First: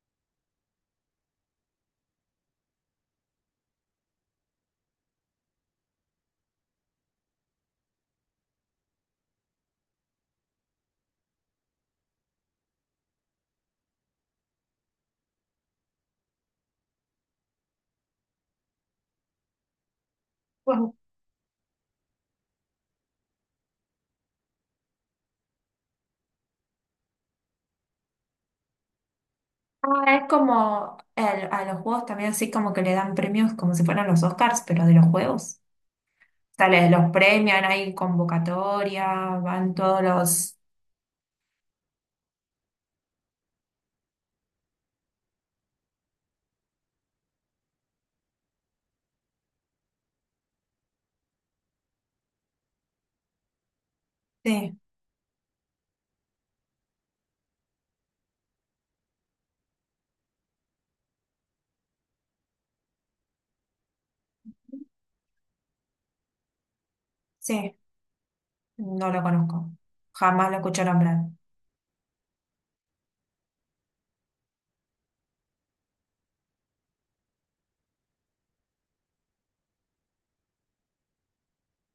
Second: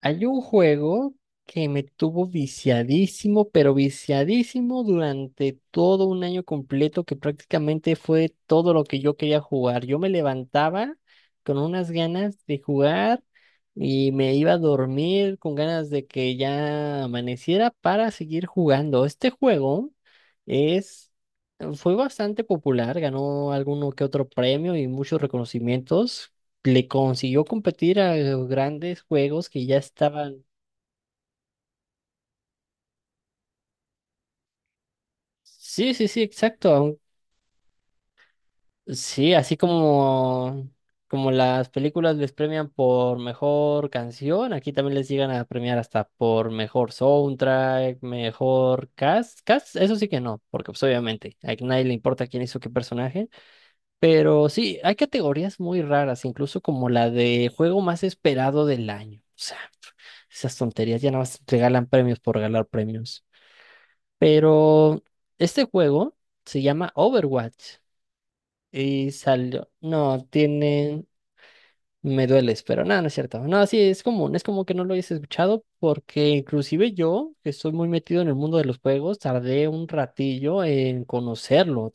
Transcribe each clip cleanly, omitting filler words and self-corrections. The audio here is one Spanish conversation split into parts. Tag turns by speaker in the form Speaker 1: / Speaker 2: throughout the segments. Speaker 1: Hay un juego que me tuvo viciadísimo, pero viciadísimo durante todo un año completo, que prácticamente fue todo lo que yo quería jugar. Yo me levantaba con unas ganas de jugar y me iba a dormir con ganas de que ya amaneciera para seguir jugando. Este juego
Speaker 2: Pues...
Speaker 1: es, fue bastante popular, ganó alguno que otro premio y muchos reconocimientos, le consiguió competir a los grandes juegos que ya
Speaker 2: Es
Speaker 1: estaban.
Speaker 2: como el- a los juegos también así como que le dan premios como si fueran los Oscars, pero de los juegos.
Speaker 1: Sí, sí, sí,
Speaker 2: O sea,
Speaker 1: exacto.
Speaker 2: les- los premian, hay convocatoria,
Speaker 1: Sí, así
Speaker 2: van todos los...
Speaker 1: como como las películas les premian por mejor canción, aquí también les llegan a premiar hasta por mejor soundtrack, mejor cast. Cast, eso sí que no, porque pues obviamente a nadie le importa quién hizo qué personaje. Pero
Speaker 2: Sí,
Speaker 1: sí, hay categorías muy raras, incluso como la de juego más esperado del año. O sea, esas tonterías ya nada más regalan premios por regalar premios. Pero este juego se llama Overwatch
Speaker 2: sí, no
Speaker 1: y
Speaker 2: lo conozco.
Speaker 1: salió. No,
Speaker 2: Jamás lo escuché
Speaker 1: tiene.
Speaker 2: nombrar.
Speaker 1: Me dueles, pero nada, no es cierto. No, sí, es común, es como que no lo hayas escuchado, porque inclusive yo, que estoy muy metido en el mundo de los juegos, tardé un ratillo en conocerlo.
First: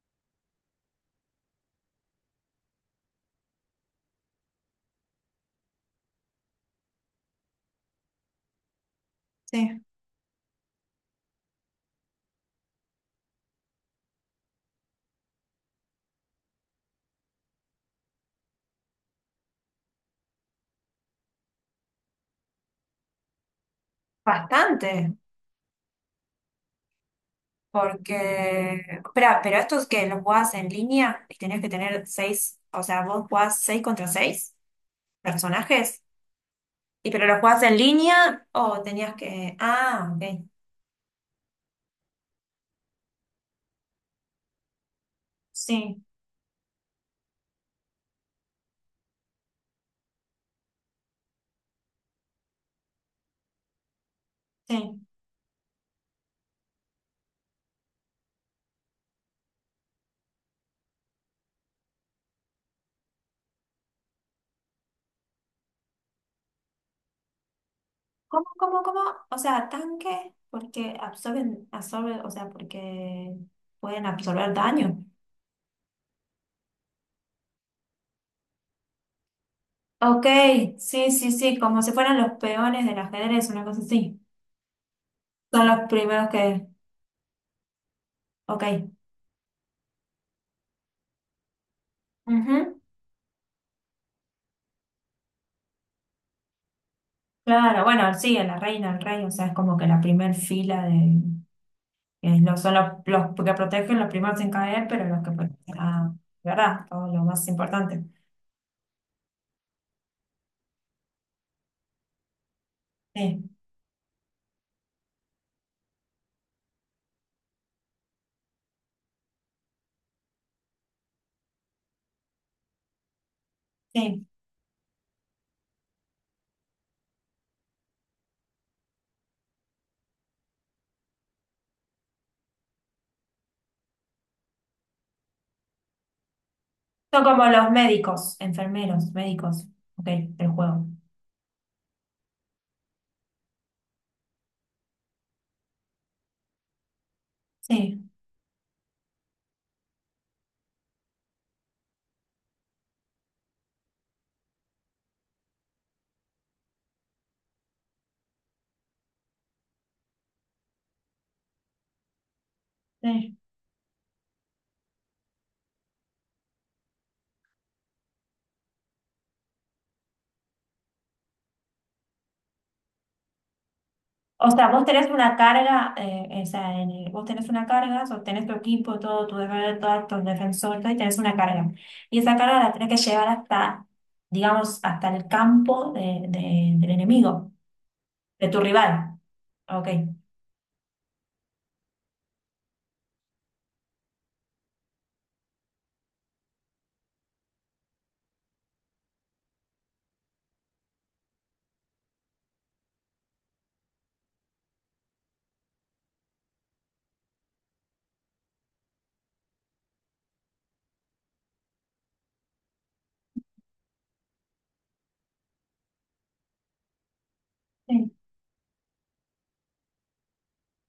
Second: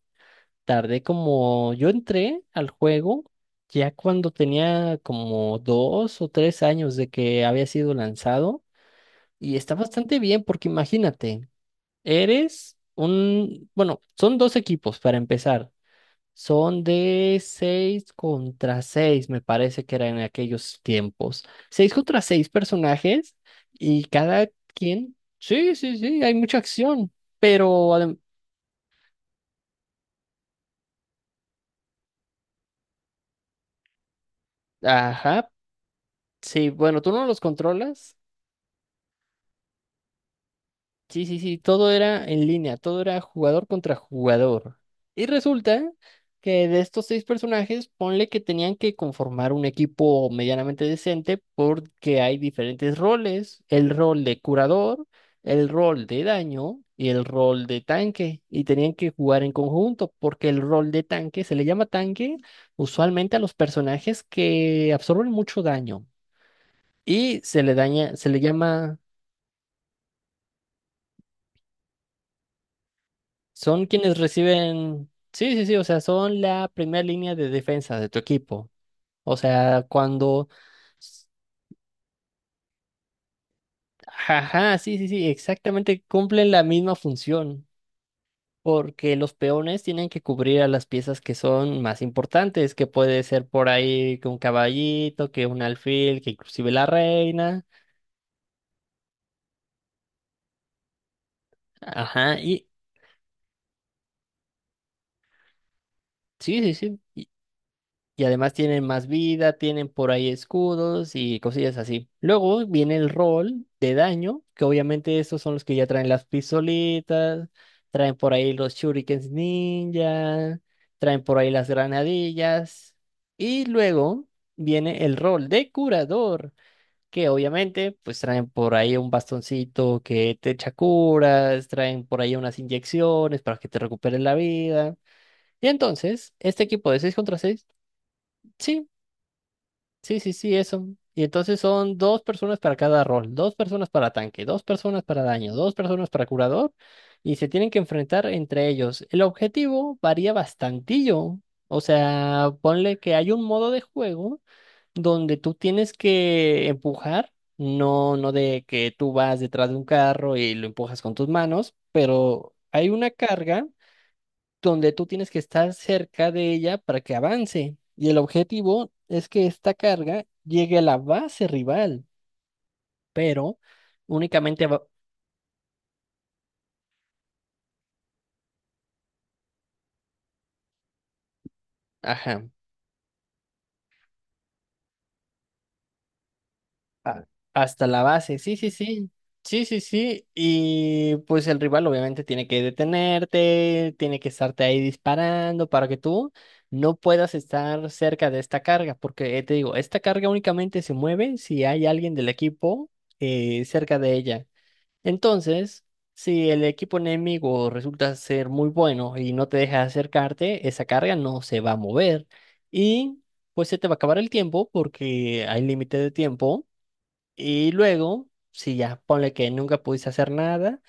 Speaker 1: Tardé como. Yo entré al juego ya cuando tenía como dos o tres años de que había sido lanzado, y está
Speaker 2: Sí,
Speaker 1: bastante bien porque imagínate. Bueno, son dos equipos para empezar. Son de 6 contra seis, me parece que era en aquellos tiempos. Seis contra 6 personajes, y
Speaker 2: bastante,
Speaker 1: sí, sí, sí, hay mucha acción, pero... adem-
Speaker 2: porque... Espera, pero estos que los jugás en línea y tenés que tener seis, o sea, vos jugás seis contra seis
Speaker 1: ajá,
Speaker 2: personajes,
Speaker 1: sí, bueno,
Speaker 2: y
Speaker 1: tú no
Speaker 2: pero
Speaker 1: los
Speaker 2: los jugás en
Speaker 1: controlas.
Speaker 2: línea o tenías que... Ah, ok.
Speaker 1: Sí, sí, sí, todo era en línea, todo era jugador contra jugador. Y resulta
Speaker 2: Sí,
Speaker 1: que de estos seis personajes, ponle que tenían que conformar un equipo medianamente decente porque hay diferentes roles: el rol de
Speaker 2: sí.
Speaker 1: curador, el rol de daño y el rol de tanque. Y tenían que jugar en conjunto porque el rol de tanque, se le llama tanque usualmente a los personajes que absorben mucho daño. Y se le daña, se le
Speaker 2: ¿Cómo, cómo,
Speaker 1: llama
Speaker 2: cómo? O sea, tanque porque absorben, o sea, porque
Speaker 1: Son
Speaker 2: pueden
Speaker 1: quienes
Speaker 2: absorber daño.
Speaker 1: reciben, sí, sí, sí, o sea, son la primera línea de defensa de tu equipo. O sea,
Speaker 2: Ok,
Speaker 1: cuando,
Speaker 2: sí, sí, sí, como si fueran los peones del ajedrez, una cosa así.
Speaker 1: ajá, sí, sí, sí,
Speaker 2: Son los
Speaker 1: exactamente
Speaker 2: primeros
Speaker 1: cumplen la
Speaker 2: que...
Speaker 1: misma función,
Speaker 2: Ok.
Speaker 1: porque los peones tienen que cubrir a las piezas que son más importantes,
Speaker 2: Ujú.
Speaker 1: que puede ser por ahí que un caballito, que un alfil, que inclusive la reina.
Speaker 2: Claro, bueno, sí, a la reina, al rey, o sea, es como que la primer fila de...
Speaker 1: Ajá,
Speaker 2: es lo-
Speaker 1: y
Speaker 2: son los que protegen los primeros en caer, pero los que... protegen- Ah,
Speaker 1: sí,
Speaker 2: ¿verdad?
Speaker 1: sí,
Speaker 2: Todo lo
Speaker 1: sí.
Speaker 2: más importante.
Speaker 1: Y además tienen más vida, tienen por ahí escudos y cosillas así. Luego viene el
Speaker 2: Sí,
Speaker 1: rol de daño, que obviamente estos son los que ya traen las pistolitas, traen por ahí los shurikens ninja, traen por ahí las granadillas. Y
Speaker 2: sí.
Speaker 1: luego viene el rol de curador, que obviamente pues traen por ahí un bastoncito que te echa curas, traen por ahí unas inyecciones para que te recuperes la vida. Y entonces, este equipo de 6
Speaker 2: Son
Speaker 1: contra
Speaker 2: como
Speaker 1: seis.
Speaker 2: los médicos,
Speaker 1: Sí.
Speaker 2: enfermeros, médicos, ok,
Speaker 1: Sí, sí,
Speaker 2: del
Speaker 1: sí, eso.
Speaker 2: juego.
Speaker 1: Y entonces son dos personas para cada rol: dos personas para tanque, dos personas para daño, dos personas para curador, y se tienen que
Speaker 2: Sí,
Speaker 1: enfrentar entre ellos. El objetivo varía bastantillo. O sea, ponle que hay un modo de juego donde tú tienes que empujar, no, no de que tú vas detrás de un carro y lo empujas con tus manos, pero hay una
Speaker 2: sí.
Speaker 1: carga donde tú tienes que estar cerca de ella para que avance. Y el objetivo es que esta carga llegue a la base rival, pero
Speaker 2: O
Speaker 1: únicamente
Speaker 2: sea,
Speaker 1: va-
Speaker 2: vos tenés una carga, o sea, en el- vos tenés una carga, sostenés tu equipo, todo tu defensor, todos tus defensores, todo, y tenés una carga. Y esa
Speaker 1: ajá,
Speaker 2: carga la tenés que llevar hasta, digamos, hasta el campo de- del
Speaker 1: a-
Speaker 2: enemigo,
Speaker 1: hasta la base.
Speaker 2: de
Speaker 1: Sí,
Speaker 2: tu
Speaker 1: sí, sí.
Speaker 2: rival.
Speaker 1: Sí, sí,
Speaker 2: Ok.
Speaker 1: sí. Y pues el rival obviamente tiene que detenerte, tiene que estarte ahí disparando para que tú no puedas estar cerca de esta carga, porque te digo, esta carga únicamente se mueve si hay alguien del equipo cerca de ella. Entonces, si el equipo enemigo resulta ser muy bueno y no te deja acercarte, esa carga no se va a mover, y pues se te va a acabar el tiempo, porque hay límite de tiempo. Y
Speaker 2: Sí.
Speaker 1: luego, si ya ponle que nunca pudiste hacer nada,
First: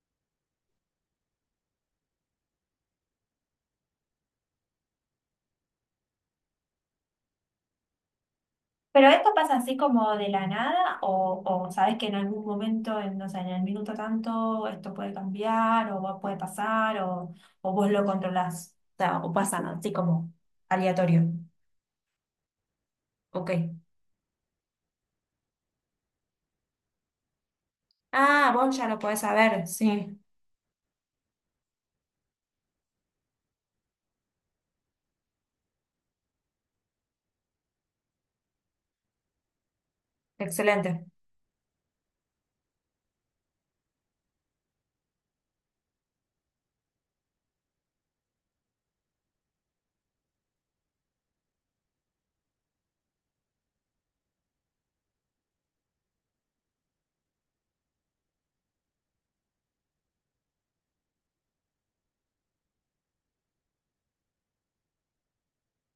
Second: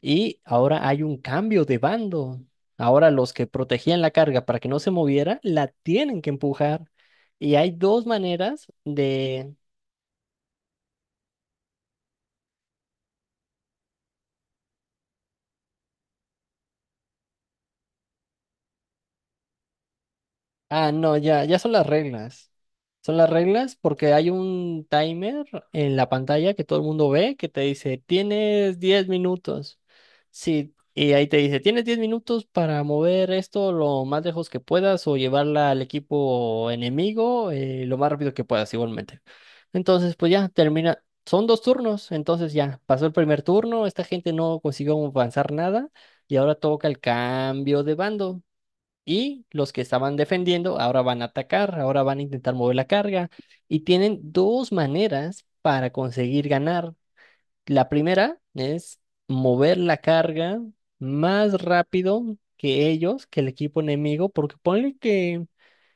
Speaker 1: y ahora hay un cambio de bando. Ahora los que protegían la carga para que no se moviera, la tienen que empujar. Y hay dos maneras.
Speaker 2: Pero esto pasa así como de la nada, o sabes que en algún momento, en, no sé, en el minuto tanto, esto puede cambiar, o vos- puede pasar, o vos lo controlás. O sea, o pasa así como
Speaker 1: Ah, no,
Speaker 2: aleatorio.
Speaker 1: ya, ya son las reglas. Son las
Speaker 2: Ok.
Speaker 1: reglas porque hay un timer en la pantalla que todo el mundo ve que te dice:
Speaker 2: Ah, vos
Speaker 1: tienes
Speaker 2: ya lo
Speaker 1: 10
Speaker 2: podés saber,
Speaker 1: minutos.
Speaker 2: sí.
Speaker 1: Sí, y ahí te dice: tienes 10 minutos para mover esto lo más lejos que puedas, o llevarla al equipo enemigo, lo más rápido que puedas igualmente. Entonces, pues ya
Speaker 2: Excelente.
Speaker 1: termina. Son dos turnos, entonces ya pasó el primer turno, esta gente no consiguió avanzar nada, y ahora toca el cambio de bando. Y los que estaban defendiendo ahora van a atacar, ahora van a intentar mover la carga. Y tienen dos maneras para conseguir ganar. La primera es mover la carga más rápido que ellos, que el equipo enemigo, porque ponle que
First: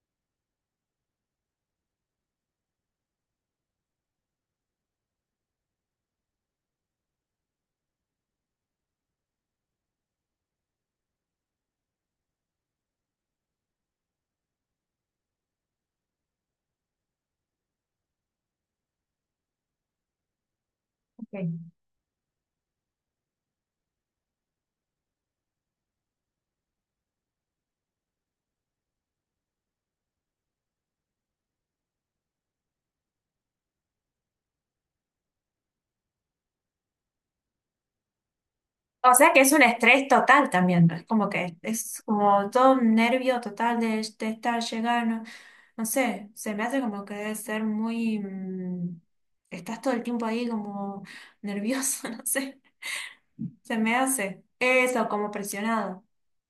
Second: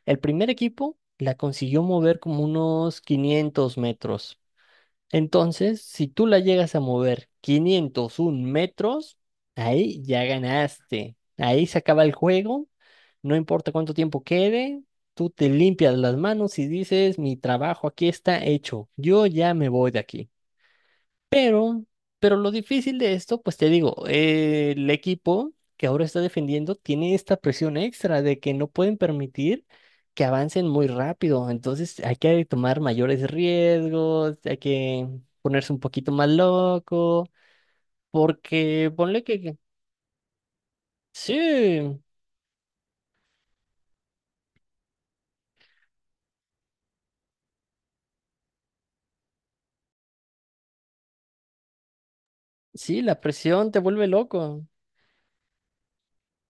Speaker 1: el primer equipo la consiguió mover como unos 500 metros. Entonces, si tú la llegas a mover 501 metros, ahí ya ganaste. Ahí se acaba el juego, no importa cuánto tiempo quede, tú te limpias las manos y dices: mi trabajo aquí está hecho, yo ya me voy de aquí.
Speaker 2: Ok.
Speaker 1: Pero, pero lo difícil de esto, pues te digo, el equipo que ahora está defendiendo tiene esta presión extra de que no pueden permitir que avancen muy rápido. Entonces hay que tomar mayores riesgos, hay que ponerse un poquito más loco, porque
Speaker 2: No, o
Speaker 1: ponle
Speaker 2: sea que es un estrés total también, ¿no? Es como que
Speaker 1: sí,
Speaker 2: es como todo un nervio total de estar llegando. No sé, se me hace como que debe ser muy... estás todo el tiempo ahí como nervioso, no sé.
Speaker 1: sí, la presión
Speaker 2: Se
Speaker 1: te
Speaker 2: me
Speaker 1: vuelve
Speaker 2: hace.
Speaker 1: loco.
Speaker 2: Eso, como presionado.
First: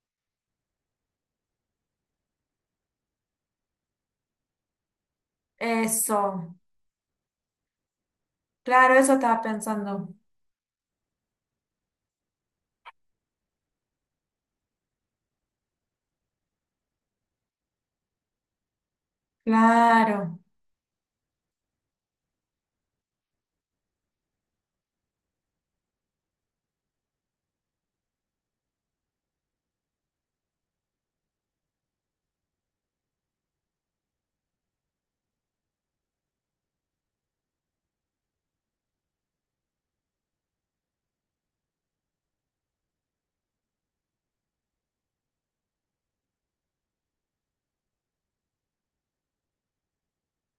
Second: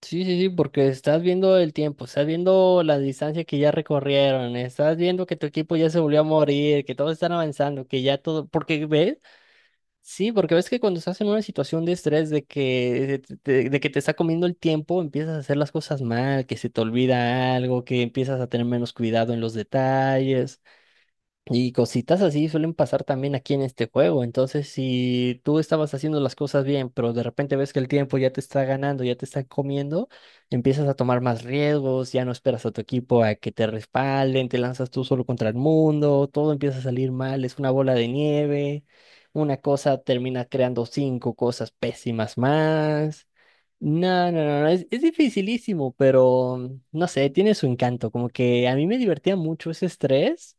Speaker 1: Sí, sí, sí, porque estás viendo el tiempo, estás viendo la distancia que ya recorrieron, estás viendo que tu equipo ya se
Speaker 2: Eso.
Speaker 1: volvió a morir, que todos están avanzando, que ya todo, porque
Speaker 2: Claro, eso
Speaker 1: ves,
Speaker 2: estaba pensando.
Speaker 1: sí, porque ves que cuando estás en una situación de estrés, de que te está comiendo el tiempo, empiezas a hacer las cosas mal, que se te olvida algo, que empiezas a tener menos cuidado en los
Speaker 2: Claro.
Speaker 1: detalles. Y cositas así suelen pasar también aquí en este juego. Entonces, si tú estabas haciendo las cosas bien, pero de repente ves que el tiempo ya te está ganando, ya te está comiendo, empiezas a tomar más riesgos, ya no esperas a tu equipo a que te respalden, te lanzas tú solo contra el mundo, todo empieza a salir mal, es una bola de nieve, una cosa termina creando cinco cosas pésimas más. No, no, no, no, es dificilísimo, pero no sé, tiene su encanto, como que a mí me divertía mucho ese estrés.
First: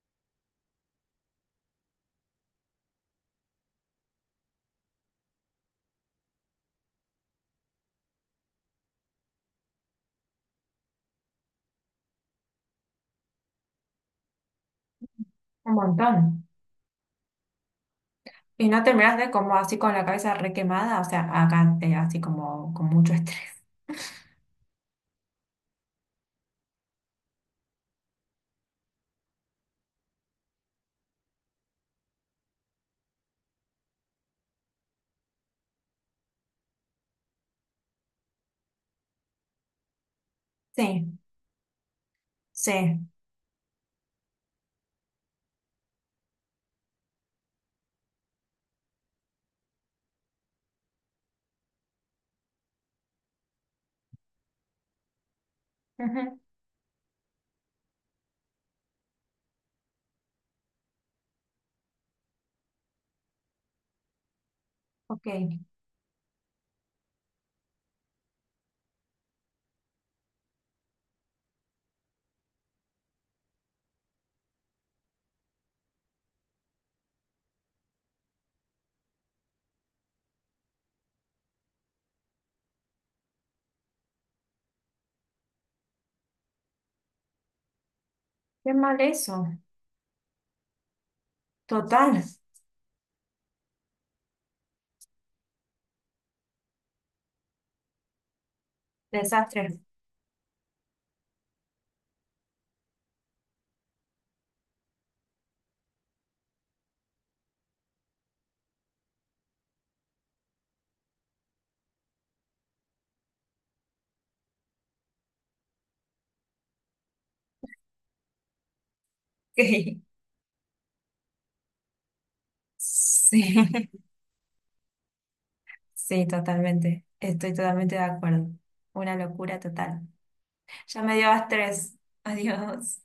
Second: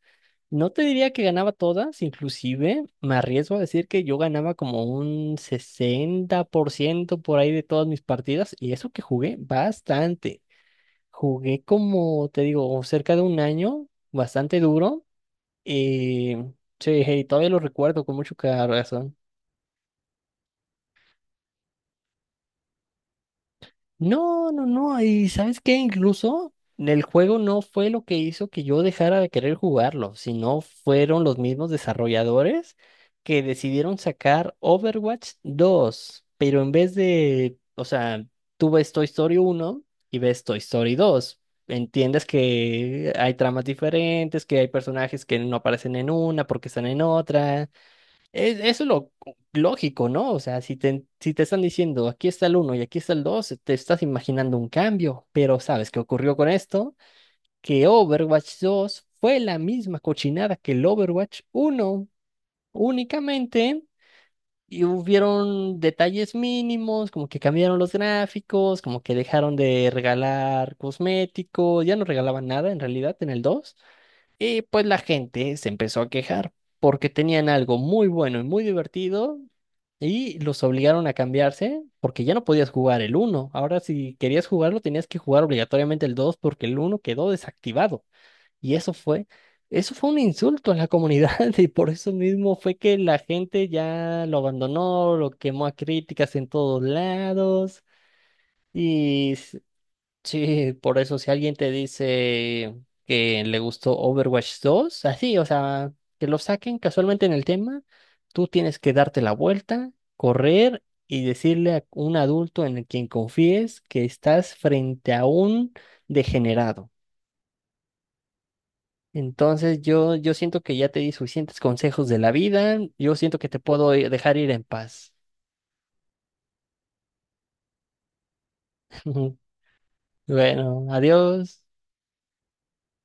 Speaker 1: No te diría que ganaba todas, inclusive me arriesgo a decir que yo ganaba como un 60% por ahí de todas mis partidas, y eso que jugué bastante. Jugué como, te digo, cerca de un año, bastante duro.
Speaker 2: Un montón.
Speaker 1: Y sí, hey, todavía lo recuerdo con mucho
Speaker 2: Y no
Speaker 1: corazón.
Speaker 2: terminas de como así con la cabeza requemada, o sea, acá te así como con mucho estrés.
Speaker 1: No, no, no. Y ¿sabes qué? Incluso el juego no fue lo que hizo que yo dejara de querer jugarlo, sino fueron los mismos desarrolladores que decidieron sacar Overwatch dos, pero en vez de, o sea, tú ves Toy Story uno y ves Toy Story
Speaker 2: Sí,
Speaker 1: 2. Entiendes
Speaker 2: sí.
Speaker 1: que hay tramas diferentes, que hay personajes que no aparecen en una porque están en otra. Eso es lo lógico, ¿no? O sea, si te están diciendo aquí está el uno y aquí está el dos, te estás imaginando un cambio, pero ¿sabes qué ocurrió
Speaker 2: Ujú.
Speaker 1: con esto? Que Overwatch dos fue la misma cochinada que el Overwatch uno únicamente, y
Speaker 2: Ok.
Speaker 1: hubieron detalles mínimos, como que cambiaron los gráficos, como que dejaron de regalar cosméticos, ya no regalaban nada en realidad en el dos, y pues la gente se empezó a quejar porque tenían algo muy bueno y muy divertido, y los obligaron a cambiarse porque ya no podías jugar el uno. Ahora, si querías jugarlo, tenías que jugar obligatoriamente el dos, porque el uno quedó desactivado. Y
Speaker 2: Qué
Speaker 1: eso
Speaker 2: mal
Speaker 1: fue,
Speaker 2: eso.
Speaker 1: eso fue un insulto a la comunidad y por eso
Speaker 2: Total.
Speaker 1: mismo fue que la gente ya lo abandonó, lo quemó a críticas en todos lados. Y
Speaker 2: Desastre.
Speaker 1: sí, por eso si alguien te dice que le gustó Overwatch dos, así, o sea, que lo saquen casualmente en el tema, tú tienes que darte la vuelta, correr y decirle a un adulto en el quien confíes que estás frente a un degenerado. Entonces
Speaker 2: Ok.
Speaker 1: yo siento que ya te di suficientes consejos de la vida, yo siento
Speaker 2: Sí,
Speaker 1: que te puedo dejar ir en paz.
Speaker 2: sí, totalmente. Estoy totalmente de acuerdo. Una locura total.
Speaker 1: Bueno,
Speaker 2: Ya me dio
Speaker 1: adiós.
Speaker 2: estrés. Adiós.